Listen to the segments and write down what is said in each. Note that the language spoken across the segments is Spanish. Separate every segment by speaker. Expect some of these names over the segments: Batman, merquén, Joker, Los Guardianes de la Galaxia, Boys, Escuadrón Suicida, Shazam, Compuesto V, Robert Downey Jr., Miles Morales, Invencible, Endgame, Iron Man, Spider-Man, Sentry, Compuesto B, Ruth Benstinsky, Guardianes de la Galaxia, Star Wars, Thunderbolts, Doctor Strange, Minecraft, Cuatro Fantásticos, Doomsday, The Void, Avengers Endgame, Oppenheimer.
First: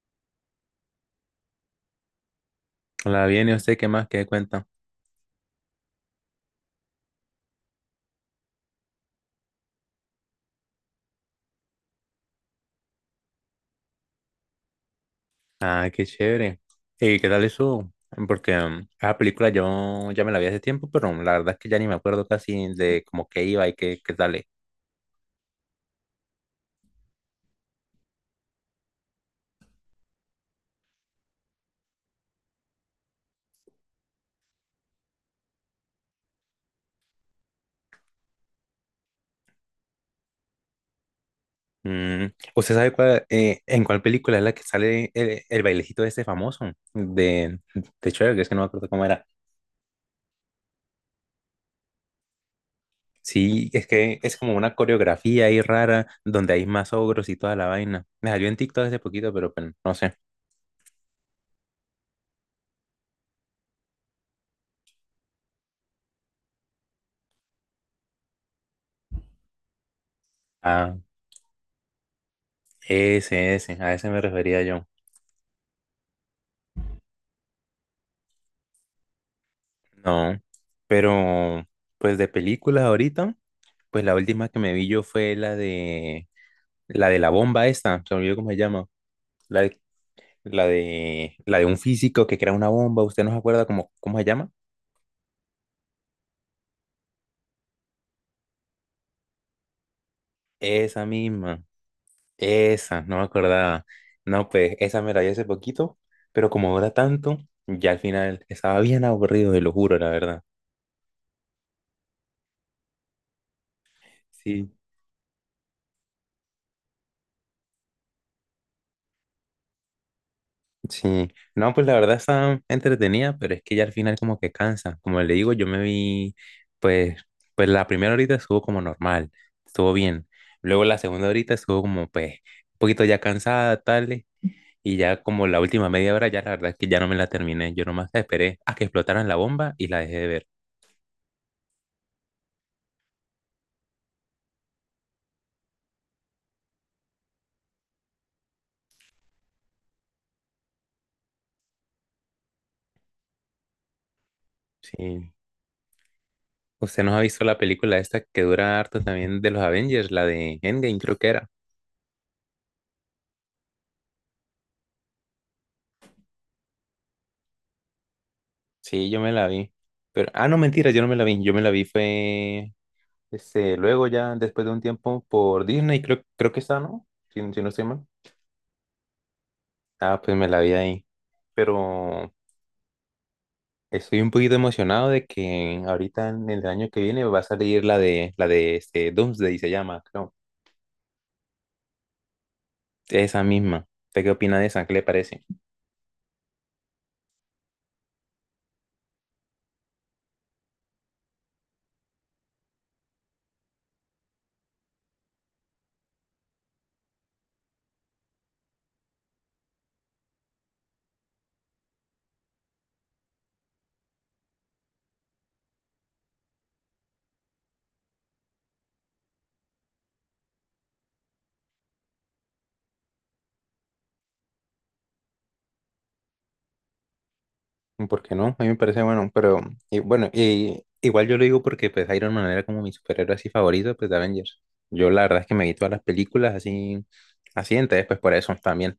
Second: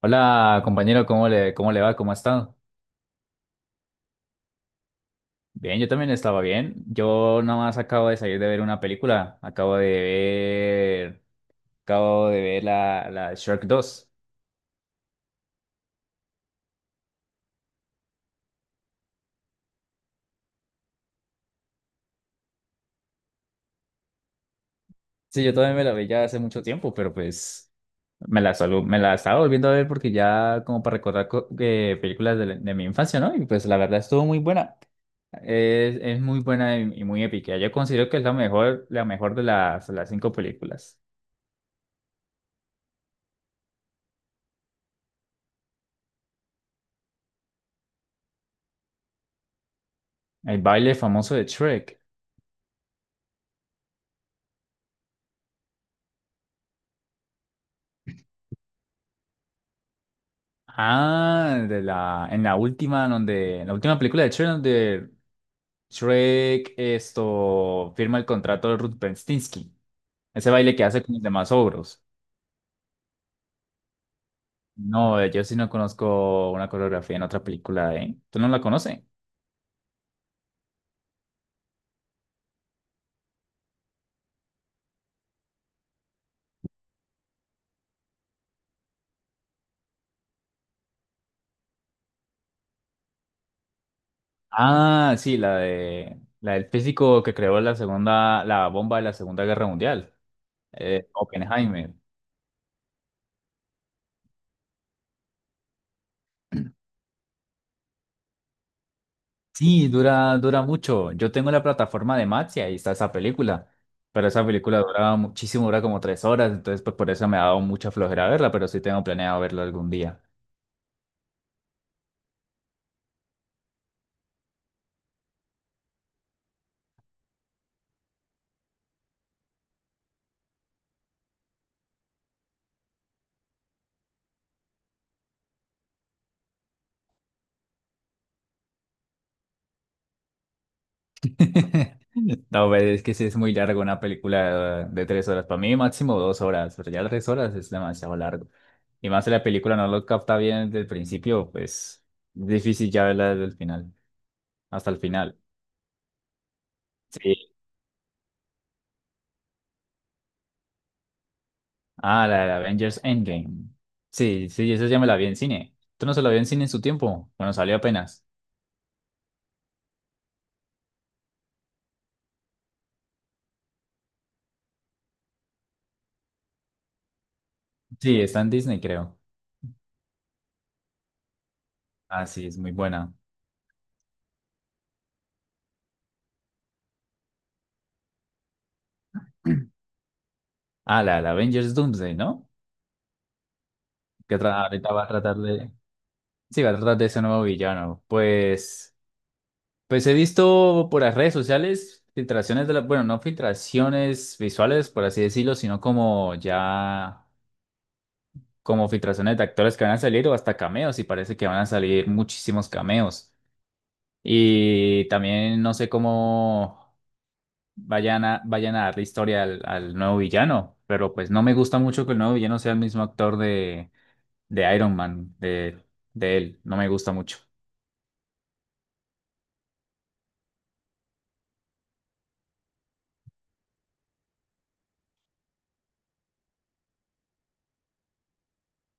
Speaker 1: Hola compañero, cómo le va? ¿Cómo ha estado?
Speaker 2: La viene usted, ¿qué más? ¿Qué cuenta?
Speaker 1: Bien, yo también estaba bien. Yo nada más acabo de salir de ver una película. Acabo de ver la Shrek dos.
Speaker 2: Ah, qué chévere. ¿Y qué tal eso? Porque esa película yo ya me la vi hace tiempo, pero la verdad es que ya ni me acuerdo casi de como qué iba y qué sale.
Speaker 1: Sí, yo también me la vi ya hace mucho tiempo, pero pues me la estaba volviendo a ver porque ya como para recordar películas de mi infancia, ¿no? Y pues la verdad estuvo muy buena. Es muy buena y muy épica. Yo considero que es la mejor de las cinco películas.
Speaker 2: Mm, ¿Usted sabe cuál, en cuál película es la que sale el bailecito de este famoso de Cher? Que es que no me acuerdo cómo era.
Speaker 1: El baile famoso de Shrek.
Speaker 2: Sí, es que es como una coreografía ahí rara donde hay más ogros y toda la vaina. Me salió en TikTok hace poquito, pero pues, no sé.
Speaker 1: En la última, en la última película de Shrek, donde Shrek firma el contrato de Ruth Benstinsky. Ese baile que
Speaker 2: Ah,
Speaker 1: hace con los demás ogros.
Speaker 2: a ese me refería yo.
Speaker 1: No, yo sí no conozco una coreografía en otra película, ¿eh? ¿Tú no la conoces?
Speaker 2: No, pero pues de películas ahorita, pues la última que me vi yo fue la de la bomba esta, se me olvidó cómo se llama, la de, la de un físico que crea una bomba, ¿usted no se acuerda cómo se llama?
Speaker 1: La del físico que creó la bomba de la Segunda Guerra Mundial,
Speaker 2: Esa misma,
Speaker 1: Oppenheimer.
Speaker 2: esa, no me acordaba. No, pues esa me la vi hace poquito, pero como dura tanto, ya al final estaba bien aburrido, te lo
Speaker 1: Sí,
Speaker 2: juro, la verdad.
Speaker 1: dura mucho. Yo tengo la plataforma de Max y ahí está esa película. Pero esa
Speaker 2: Sí.
Speaker 1: película duraba muchísimo, dura como tres horas, entonces pues por eso me ha dado mucha flojera verla, pero sí tengo planeado verlo algún día.
Speaker 2: Sí, no, pues la verdad está entretenida, pero es que ya al final como que cansa. Como le digo, yo me vi, pues, pues, la primera horita estuvo como normal, estuvo bien. Luego la segunda horita estuvo como, pues, un poquito ya cansada, tal, y ya como la última media hora, ya la verdad es que ya no me la terminé. Yo nomás esperé a que explotaran la bomba y la dejé de ver.
Speaker 1: No, pero es que sí es muy largo una película de tres horas. Para mí máximo dos horas, pero ya tres horas es demasiado largo. Y más si la película no lo capta bien desde el principio, pues difícil ya verla desde el final, hasta el
Speaker 2: Sí.
Speaker 1: final.
Speaker 2: ¿Usted nos ha visto
Speaker 1: Sí.
Speaker 2: la película esta que dura harto también de los Avengers, la de Endgame creo que era?
Speaker 1: Ah, la de Avengers Endgame. Sí, sí, esa ya me la vi en cine. ¿Tú no se la vi en cine en su tiempo? Bueno, salió apenas.
Speaker 2: Sí, yo me la vi. Pero, ah, no, mentira, yo no me la vi. Yo me la vi fue luego ya después de un tiempo por Disney, creo que está, ¿no? Si, si no estoy mal.
Speaker 1: Sí, está en Disney, creo.
Speaker 2: Ah, pues me la vi ahí.
Speaker 1: Ah,
Speaker 2: Pero
Speaker 1: sí, es muy buena.
Speaker 2: estoy un poquito emocionado de que ahorita en el año que viene va a salir la de este Doomsday se llama, creo.
Speaker 1: Ah, la Avengers Doomsday, ¿no?
Speaker 2: Esa misma. ¿Usted qué
Speaker 1: Que
Speaker 2: opina
Speaker 1: tra-
Speaker 2: de esa? ¿Qué
Speaker 1: ahorita
Speaker 2: le
Speaker 1: va a tratar
Speaker 2: parece?
Speaker 1: de... Sí, va a tratar de ese nuevo villano. Pues he visto por las redes sociales filtraciones de la... Bueno, no filtraciones visuales, por así decirlo, sino como ya... como filtraciones de actores que van a salir o hasta cameos y parece que van a salir muchísimos cameos. Y también no sé cómo vayan a darle historia al nuevo villano, pero pues no me gusta mucho que el nuevo villano sea el mismo actor de Iron Man, de él, no me gusta mucho.
Speaker 2: ¿Por qué no? A mí me parece bueno, pero y bueno, igual yo lo digo porque pues Iron Man era como mi superhéroe así favorito, pues de Avengers. Yo la verdad es que me vi todas las películas así así, entonces pues por eso también.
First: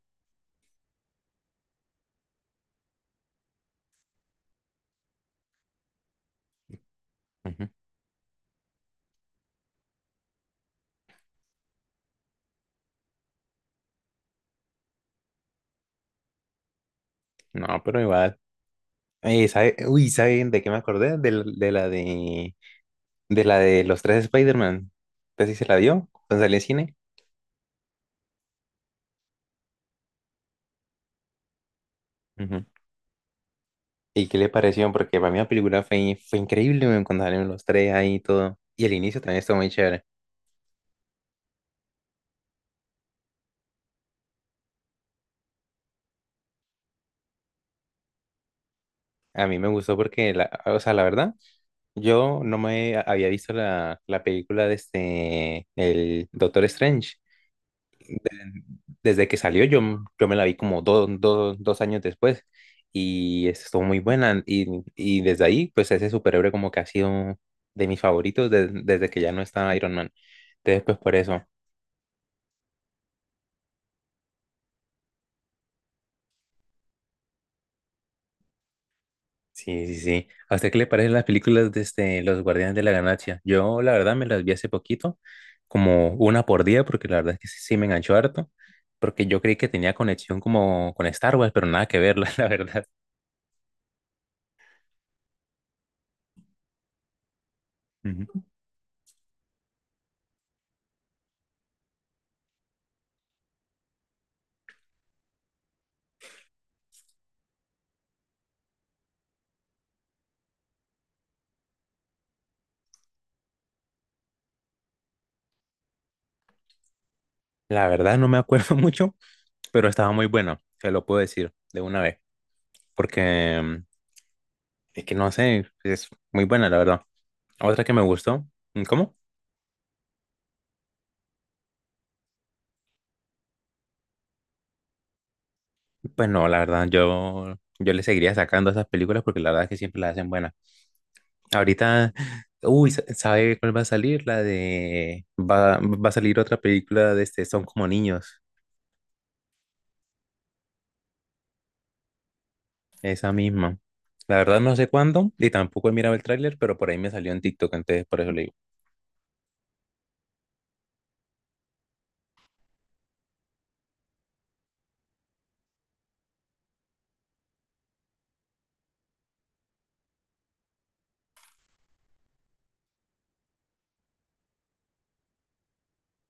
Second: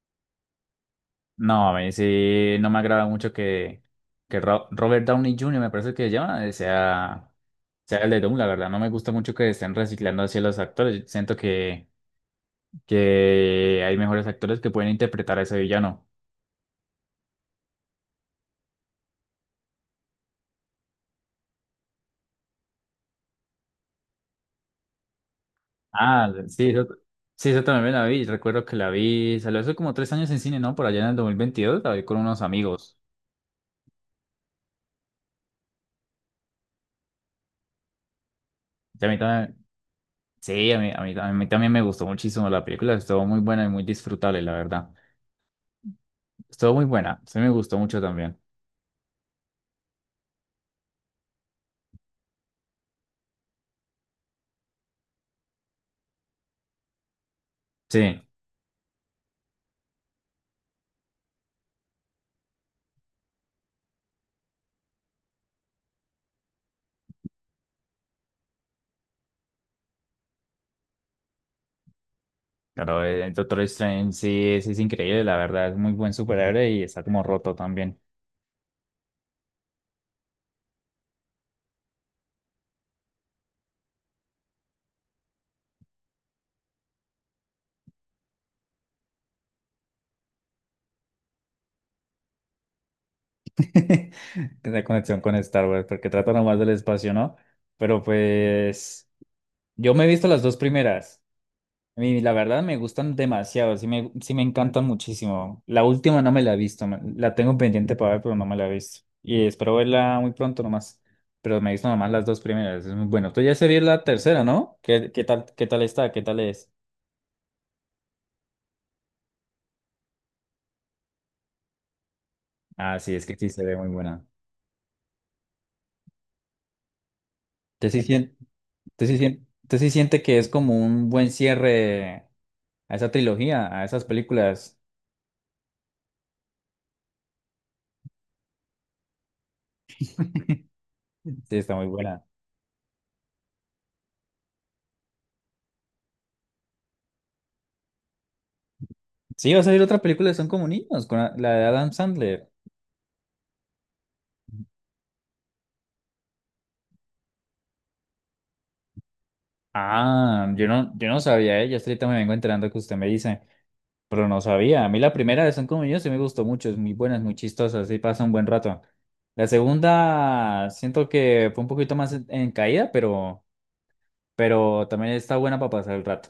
Speaker 1: No, a mí sí, no me agrada mucho que Ro- Robert Downey Jr., me parece que se llama,
Speaker 2: Ujú.
Speaker 1: sea el de Doom, la verdad, no me gusta mucho que estén reciclando así a los actores, siento que hay mejores actores que pueden interpretar a ese villano.
Speaker 2: No, pero igual. Uy, ¿saben de qué me acordé? De la de los tres Spider-Man. ¿Usted sí se la vio
Speaker 1: Ah,
Speaker 2: cuando salió en
Speaker 1: sí, yo,
Speaker 2: cine?
Speaker 1: sí, yo también la vi. Recuerdo que la vi, salió hace como tres años en cine, ¿no? Por allá en el 2022 la vi con unos
Speaker 2: Ujú.
Speaker 1: amigos.
Speaker 2: ¿Y qué le pareció? Porque para mí la película fue increíble weón, cuando salieron los tres ahí y todo. Y el
Speaker 1: Y a mí
Speaker 2: inicio también estuvo
Speaker 1: también,
Speaker 2: muy chévere.
Speaker 1: sí, a mí también me gustó muchísimo la película. Estuvo muy buena y muy disfrutable, la verdad. Estuvo muy buena, sí me gustó mucho también.
Speaker 2: A mí me gustó porque, o sea, la verdad, yo no me había visto la película de este, el Doctor Strange.
Speaker 1: Sí,
Speaker 2: Desde que salió, yo, me la vi como dos años después y estuvo muy buena. Y desde ahí, pues ese superhéroe como que ha sido de mis favoritos desde que ya no está Iron Man. Entonces, pues por eso.
Speaker 1: claro, el Doctor Strange sí, es increíble, la verdad. Es muy buen superhéroe y está como roto también.
Speaker 2: Sí, sí, sí. ¿A usted qué le parecen las películas de Los Guardianes de la Galaxia? Yo, la verdad, me las vi hace poquito, como una por día, porque la verdad es que sí, sí me enganchó harto, porque yo creí que tenía conexión como con Star Wars, pero nada que ver, la verdad.
Speaker 1: Tiene conexión con Star Wars, porque trata nomás del espacio, ¿no? Pero
Speaker 2: Ujú.
Speaker 1: pues, yo me he visto las dos primeras. A mí, la verdad, me gustan demasiado, sí me encantan muchísimo. La última no me la he visto, me- la tengo pendiente para ver, pero no me la he visto. Y espero verla muy pronto nomás. Pero me he visto nomás las dos primeras, es muy bueno. Tú ya se vio la tercera, ¿no? ¿Qué tal está? ¿Qué tal es?
Speaker 2: La verdad no me acuerdo mucho, pero estaba muy buena, se lo puedo decir de una vez,
Speaker 1: Ah, sí, es que sí
Speaker 2: porque
Speaker 1: se ve muy buena.
Speaker 2: es que no sé, es muy buena, la verdad. Otra
Speaker 1: Te
Speaker 2: que
Speaker 1: sí
Speaker 2: me
Speaker 1: sien-
Speaker 2: gustó, ¿cómo?
Speaker 1: Te sí siente que es como un buen cierre a esa trilogía, a esas películas.
Speaker 2: Pues no, la verdad, yo le seguiría sacando a esas películas porque la verdad es que siempre las hacen buenas.
Speaker 1: Sí, está muy
Speaker 2: Ahorita,
Speaker 1: buena.
Speaker 2: uy, ¿sabe cuál va a salir? Va a salir otra película de Son como niños,
Speaker 1: Sí, va a salir otra película de Son como niños, con la de Adam Sandler.
Speaker 2: esa misma. La verdad no sé cuándo y tampoco he mirado el tráiler, pero por ahí me salió en TikTok, entonces por eso le digo.
Speaker 1: Ah, yo no sabía, ¿eh? Yo hasta ahorita me vengo enterando que usted me dice, pero no sabía. A mí la primera de Son como yo sí me gustó mucho, es muy buena, es muy chistosa, sí pasa un buen rato. La segunda siento que fue un poquito más en caída, pero también está buena para pasar el rato.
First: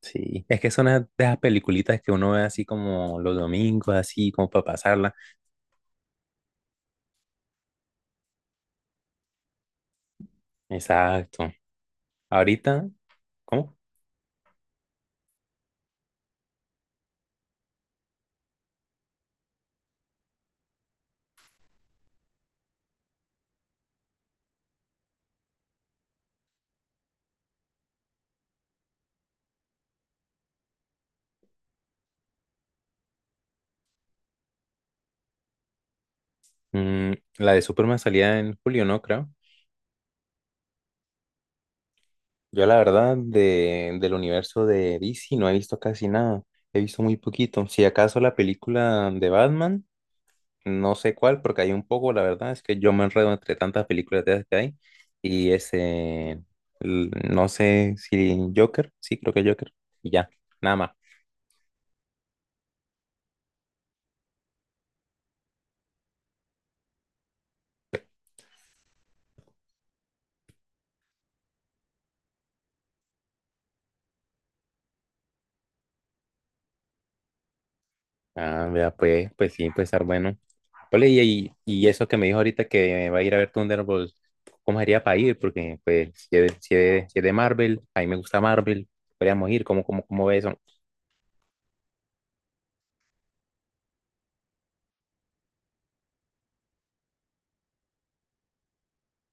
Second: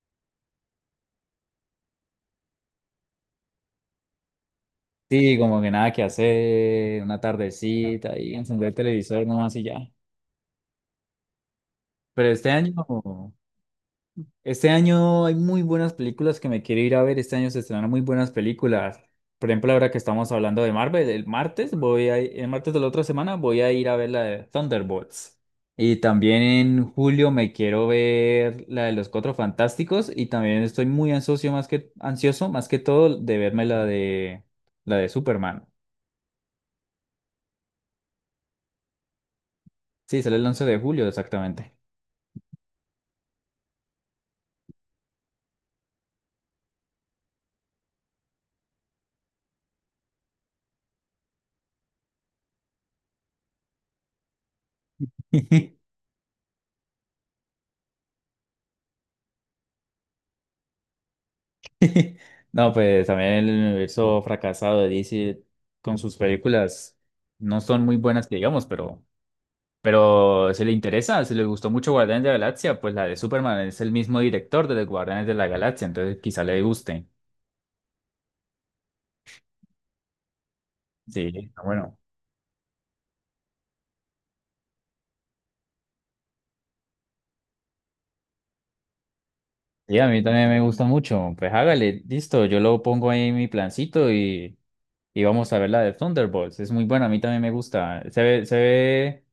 Speaker 2: Sí, es que son de esas peliculitas que uno ve así como los domingos, así como para pasarla.
Speaker 1: Sí, como que nada que hacer, una tardecita y encender el televisor nomás y ya.
Speaker 2: Exacto.
Speaker 1: Pero este año,
Speaker 2: Ahorita, ¿cómo?
Speaker 1: Este año hay muy buenas películas que me quiero ir a ver. Este año se estrenan muy buenas películas. Por ejemplo, ahora que estamos hablando de Marvel, el martes de la otra semana voy a ir a ver la de Thunderbolts. Y también en julio me quiero ver la de los Cuatro Fantásticos y también estoy muy ansioso más que todo de verme la de Superman.
Speaker 2: Mm, la de Superman salía en julio, ¿no? Creo.
Speaker 1: Sí, sale el 11 de julio exactamente.
Speaker 2: Yo la verdad del universo de DC no he visto casi nada. He visto muy poquito. Si acaso la película de Batman, no sé cuál, porque hay un poco, la verdad, es que yo me enredo entre tantas películas de esas que hay. Y no sé si Joker, sí, creo que Joker. Y ya, nada más.
Speaker 1: No, pues también el universo fracasado de DC con sus películas no son muy buenas que digamos, pero si le interesa, si le gustó mucho Guardianes de la Galaxia, pues la de Superman es el mismo director de los Guardianes de la Galaxia, entonces quizá le guste.
Speaker 2: Ah, vea, pues, sí, puede estar bueno. Ole, y,
Speaker 1: Sí,
Speaker 2: y,
Speaker 1: está
Speaker 2: y
Speaker 1: bueno.
Speaker 2: eso que me dijo ahorita que va a ir a ver Thunderbolts, ¿cómo sería para ir? Porque, pues, si es de Marvel, a mí me gusta Marvel, podríamos ir, ¿cómo,
Speaker 1: Sí,
Speaker 2: cómo,
Speaker 1: a mí
Speaker 2: cómo ve
Speaker 1: también
Speaker 2: eso?
Speaker 1: me gusta mucho. Pues hágale, listo, yo lo pongo ahí en mi plancito y vamos a ver la de Thunderbolts. Es muy buena, a mí también me gusta.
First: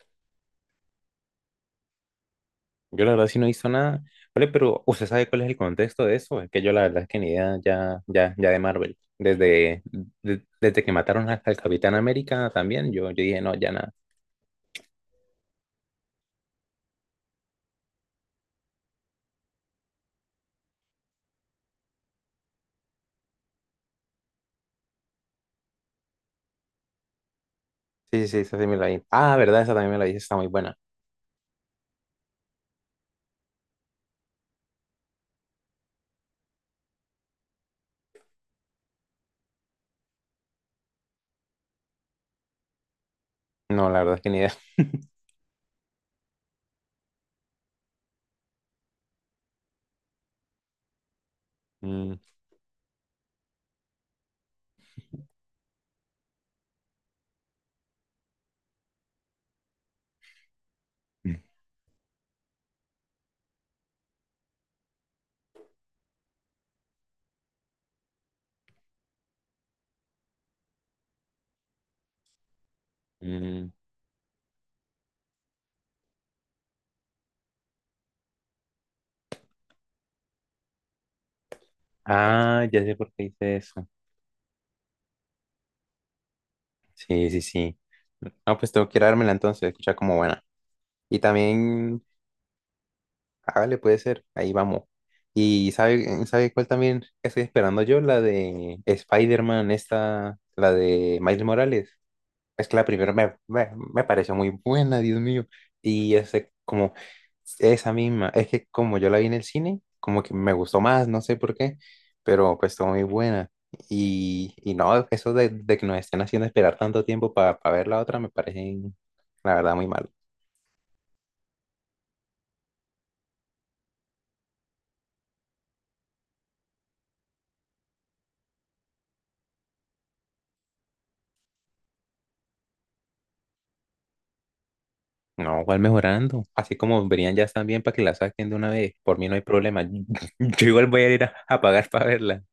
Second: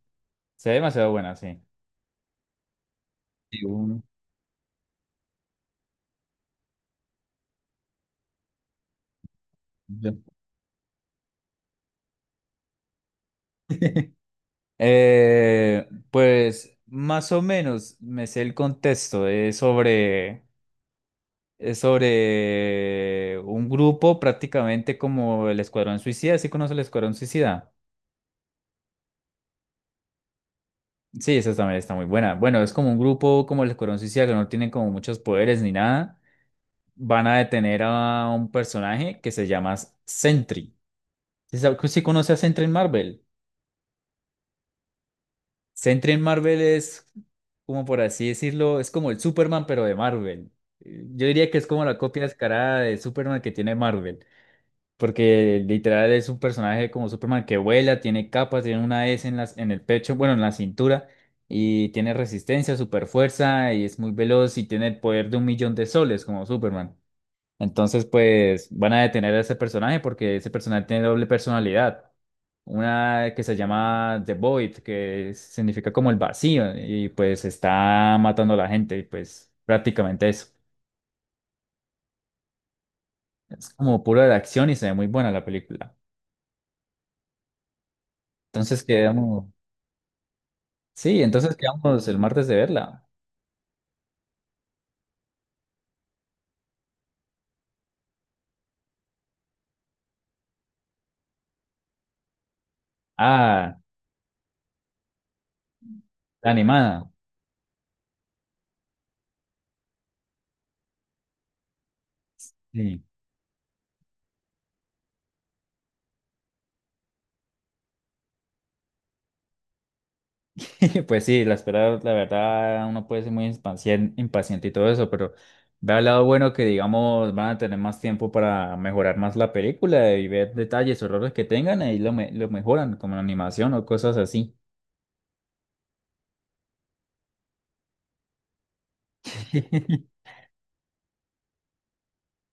Speaker 1: Se ve demasiado buena, sí.
Speaker 2: Yo la verdad sí no he
Speaker 1: Sí,
Speaker 2: visto
Speaker 1: uno.
Speaker 2: nada. Ole, pero ¿usted sabe cuál es el contexto de eso? Es que yo la verdad es que ni idea ya de Marvel. Desde, de- desde que mataron al Capitán América también, yo dije, no, ya nada.
Speaker 1: Pues más o menos me sé el contexto. Es sobre un grupo prácticamente como el Escuadrón Suicida. ¿Sí conoce el Escuadrón Suicida?
Speaker 2: Sí, sí, sí, esa sí me la vi. Ah, verdad, esa también me la vi, está muy buena.
Speaker 1: Sí, esa también está muy buena. Bueno, es como un grupo como el Escuadrón Suicida que no tienen como muchos poderes ni nada. Van a detener a un personaje que se llama Sentry. ¿Sí, sabe- sí conoce a Sentry en Marvel?
Speaker 2: No, la verdad es que ni idea.
Speaker 1: Sentry en Marvel es, Como por así decirlo, es como el Superman, pero de Marvel. Yo diría que es como la
Speaker 2: Mm.
Speaker 1: copia descarada de Superman que tiene Marvel, porque literal es un personaje como Superman que vuela, tiene capas, tiene una S en en el pecho, bueno, en la cintura, y tiene resistencia, super fuerza, y es muy veloz y tiene el poder de un millón de soles como Superman. Entonces, pues van a detener a ese personaje porque ese personaje tiene doble personalidad. Una que se
Speaker 2: Mm.
Speaker 1: llama The Void, que significa como el vacío, y pues está matando a la gente, y pues prácticamente eso.
Speaker 2: Ah, ya sé por qué hice
Speaker 1: Es
Speaker 2: eso.
Speaker 1: como pura de acción y se ve muy buena la película.
Speaker 2: Sí, sí, sí. No, pues
Speaker 1: Entonces
Speaker 2: tengo que ir a dármela
Speaker 1: quedamos,
Speaker 2: entonces, escucha como buena. Y
Speaker 1: sí, entonces
Speaker 2: también,
Speaker 1: quedamos el martes de verla.
Speaker 2: hágale, puede ser, ahí vamos. Y ¿sabe cuál también estoy esperando yo? La de Spider-Man, esta, la de Miles Morales. Es que la primera me, me,
Speaker 1: Ah,
Speaker 2: me pareció muy buena, Dios mío. Y
Speaker 1: la animada.
Speaker 2: esa misma, es que como yo la vi en el cine, como que me gustó más, no sé por qué, pero pues está muy
Speaker 1: Sí.
Speaker 2: buena. Y no, eso de que nos estén haciendo esperar tanto tiempo para ver la otra me parece, la verdad, muy mal.
Speaker 1: Pues sí, la espera, la verdad, uno puede ser muy impaciente y todo eso, pero ve al lado bueno que, digamos, van a tener más tiempo para mejorar más la película y ver detalles o errores que tengan, lo mejoran, como la animación o cosas así.
Speaker 2: No, igual mejorando. Así como verían ya también para que la saquen de una vez. Por mí no hay problema. Yo igual voy a ir a pagar para verla.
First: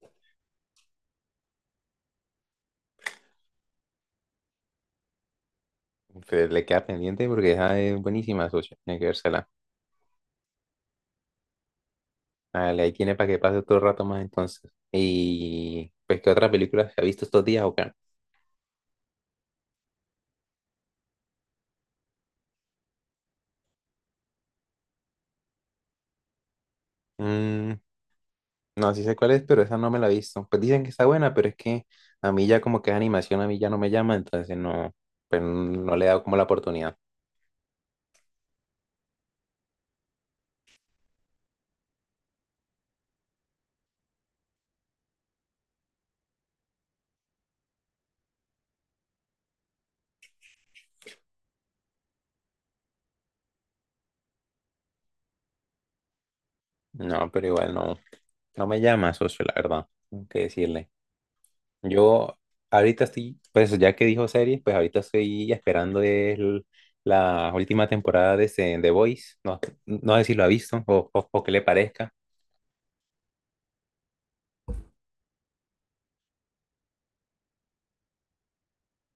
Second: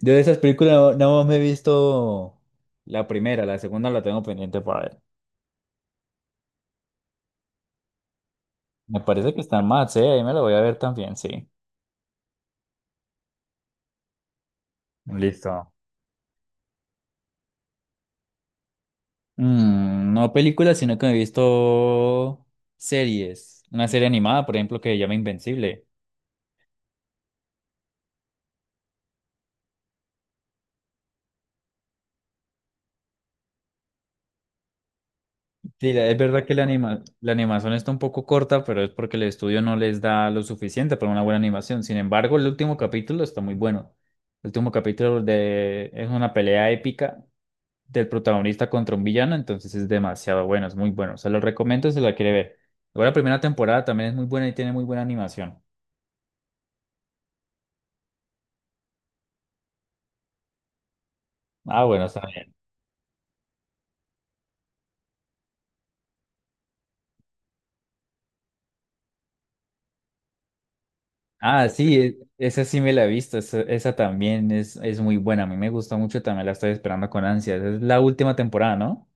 Speaker 1: Yo de esas películas no me he visto la primera, la segunda la tengo pendiente para ver.
Speaker 2: Pero le queda pendiente porque esa es buenísima, socio. Tiene
Speaker 1: Me
Speaker 2: que
Speaker 1: parece que
Speaker 2: vérsela.
Speaker 1: está más, sí, ahí me la voy a ver también, sí.
Speaker 2: Vale, ahí tiene para que pase otro rato más entonces.
Speaker 1: Listo.
Speaker 2: Y pues, ¿qué otra película se ha visto estos días o qué?
Speaker 1: Mm, no películas, sino que me he visto series. Una serie animada, por ejemplo, que se llama Invencible.
Speaker 2: Mm, no, sí sé cuál es, pero esa no me la he visto. Pues dicen que está buena, pero es que a mí ya como que es animación, a mí ya no me llama, entonces no, pues
Speaker 1: Sí,
Speaker 2: no le
Speaker 1: la-
Speaker 2: he
Speaker 1: es
Speaker 2: dado como la
Speaker 1: verdad que la
Speaker 2: oportunidad.
Speaker 1: anima- la animación está un poco corta, pero es porque el estudio no les da lo suficiente para una buena animación. Sin embargo, el último capítulo está muy bueno. El último capítulo de... es una pelea épica del protagonista contra un villano, entonces es demasiado bueno, es muy bueno. Se lo recomiendo si la quiere ver. Luego la primera temporada también es muy buena y tiene muy buena animación.
Speaker 2: No, pero igual no, no me llama, socio, la verdad, tengo que decirle.
Speaker 1: Ah, bueno, está
Speaker 2: Yo
Speaker 1: bien.
Speaker 2: ahorita estoy, pues ya que dijo series, pues ahorita estoy esperando la última temporada de Boys. No, no sé si lo ha visto o qué le
Speaker 1: Ah, sí,
Speaker 2: parezca.
Speaker 1: e- esa sí me la he visto, esa también es muy buena, a mí me gusta mucho, también la estoy esperando con ansias. Es la última temporada, ¿no?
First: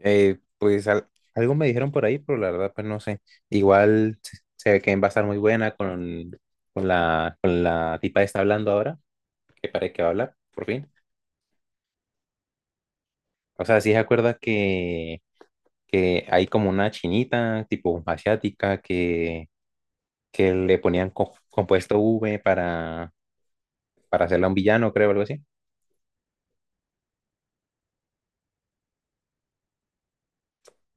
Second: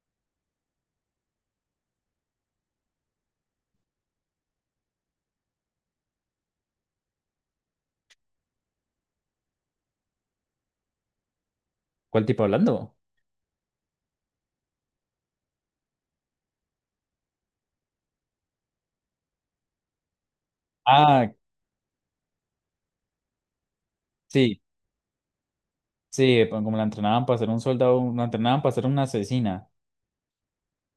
Speaker 2: Pues algo me dijeron por ahí, pero la verdad, pues no sé. Igual se ve que va a estar muy buena con la tipa que está hablando ahora, que parece que va a hablar, por fin.
Speaker 1: ¿Cuál tipo hablando?
Speaker 2: O sea, sí se acuerda que hay como una chinita, tipo asiática, que le ponían
Speaker 1: Ah,
Speaker 2: compuesto V para hacerla un
Speaker 1: sí,
Speaker 2: villano, creo, algo así.
Speaker 1: sí, pa- como la entrenaban para ser un soldado, la entrenaban para ser una asesina.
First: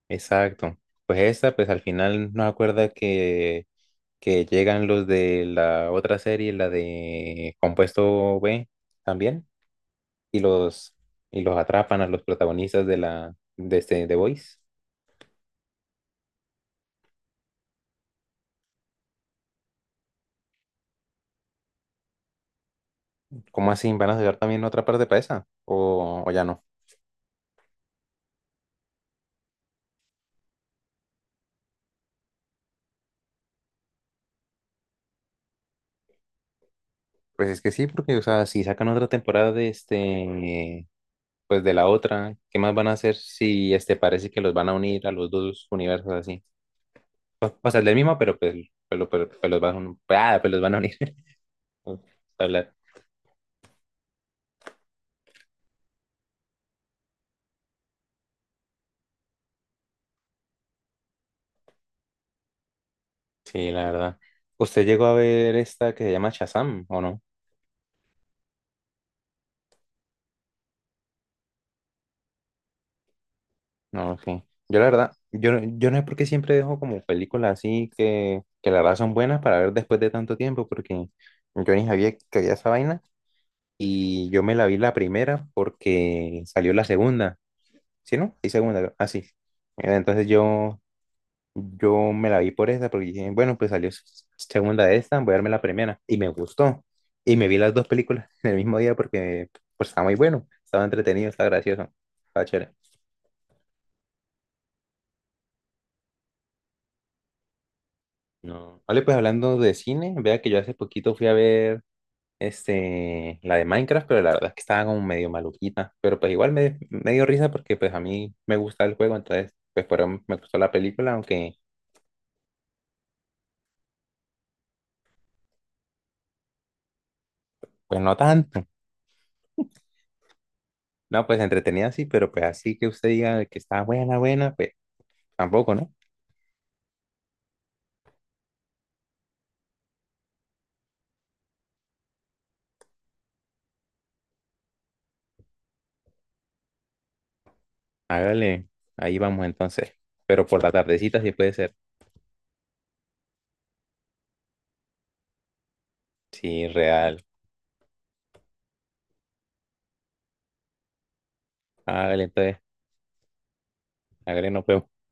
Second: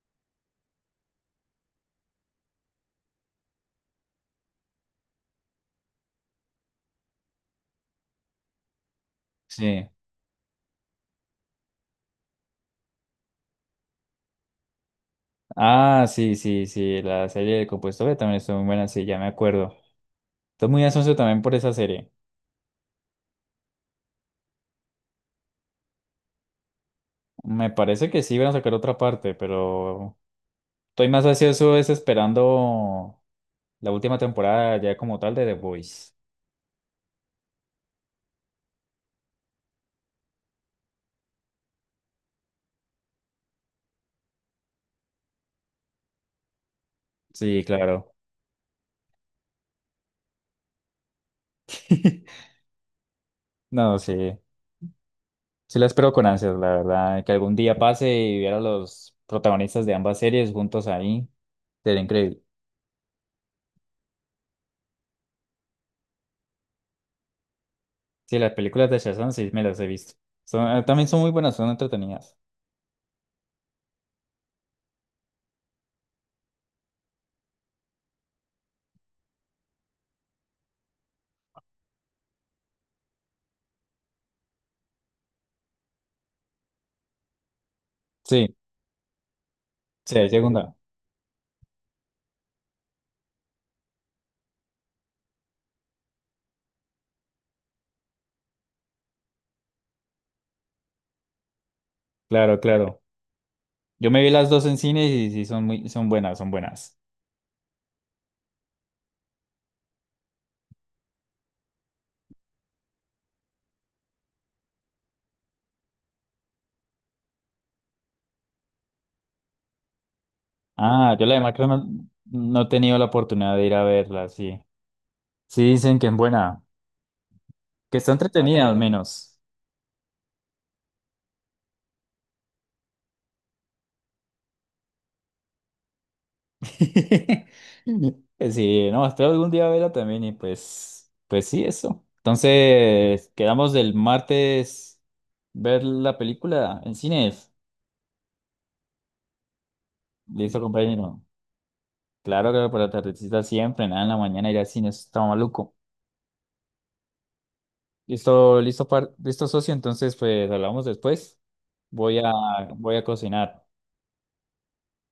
Speaker 2: Exacto. Pues esa, pues al final nos acuerda que llegan los de la otra serie, la de Compuesto B también,
Speaker 1: Sí.
Speaker 2: y los, y los atrapan a los protagonistas de la de este The Voice.
Speaker 1: Ah, sí, sí, sí, la serie de Compuesto B también estuvo muy buena, sí, ya me acuerdo. Estoy muy ansioso también por esa serie.
Speaker 2: ¿Cómo así? ¿Van a sacar también otra parte para esa? ¿O ya no?
Speaker 1: Me parece que sí van a sacar otra parte, pero estoy más ansioso es esperando la última temporada ya como tal de The Voice.
Speaker 2: Pues es que sí, porque o sea, si sacan otra temporada de este, pues de la otra, ¿qué más van a hacer si este parece que los van a unir a los dos universos así? O
Speaker 1: Sí,
Speaker 2: o sea, el del
Speaker 1: claro.
Speaker 2: mismo, pero pues los van, pues los van a unir. hablar.
Speaker 1: No, sí. Sí la espero con ansias, la verdad. Que algún día pase y viera a los protagonistas de ambas series juntos ahí. Sería increíble.
Speaker 2: Sí, la verdad. ¿Usted llegó a ver esta que se llama Shazam o no?
Speaker 1: Sí, las películas de Shazam sí me las he visto. Son, también son muy buenas, son entretenidas.
Speaker 2: No, sí. Yo la verdad, yo no sé por qué siempre dejo como películas así que la verdad son buenas para ver después de tanto tiempo, porque yo ni sabía que había esa vaina y yo me la vi la primera porque salió la segunda, ¿sí no? Y
Speaker 1: Sí,
Speaker 2: segunda, así.
Speaker 1: sí,
Speaker 2: Entonces
Speaker 1: hay segunda.
Speaker 2: yo me la vi por esa, porque dije, bueno, pues salió segunda de esta, voy a darme la primera. Y me gustó. Y me vi las dos películas en el mismo día porque pues, estaba muy bueno, estaba entretenido, estaba gracioso, estaba
Speaker 1: Claro,
Speaker 2: chévere.
Speaker 1: claro. Yo me vi las dos en cine y sí son muy, son buenas, son buenas.
Speaker 2: No. Vale, pues hablando de cine, vea que yo hace poquito fui a ver la de Minecraft, pero la verdad es que estaba como medio maluquita. Pero pues igual me, dio risa porque pues a mí me gusta el juego, entonces pues por eso me gustó la película,
Speaker 1: Ah, yo la de
Speaker 2: aunque
Speaker 1: Macron no he tenido la oportunidad de ir a verla, sí. Sí, dicen que es buena, que
Speaker 2: pues
Speaker 1: está
Speaker 2: no tanto.
Speaker 1: entretenida al menos.
Speaker 2: No, pues entretenida sí, pero pues así que usted diga que está buena, buena, pues tampoco, ¿no?
Speaker 1: Sí, no, espero algún día verla también y pues, pues sí, eso. Entonces, quedamos del martes ver la película en cines.
Speaker 2: Hágale, ahí vamos entonces. Pero por
Speaker 1: Listo,
Speaker 2: la tardecita
Speaker 1: compañero.
Speaker 2: sí puede ser.
Speaker 1: Claro que por la tardecita siempre, nada, en la mañana ir al cine, eso está maluco.
Speaker 2: Sí, real.
Speaker 1: Listo, socio. Entonces, pues hablamos después. Voy
Speaker 2: Hágale
Speaker 1: a,
Speaker 2: entonces,
Speaker 1: Voy a cocinar.
Speaker 2: hágale, nos vemos.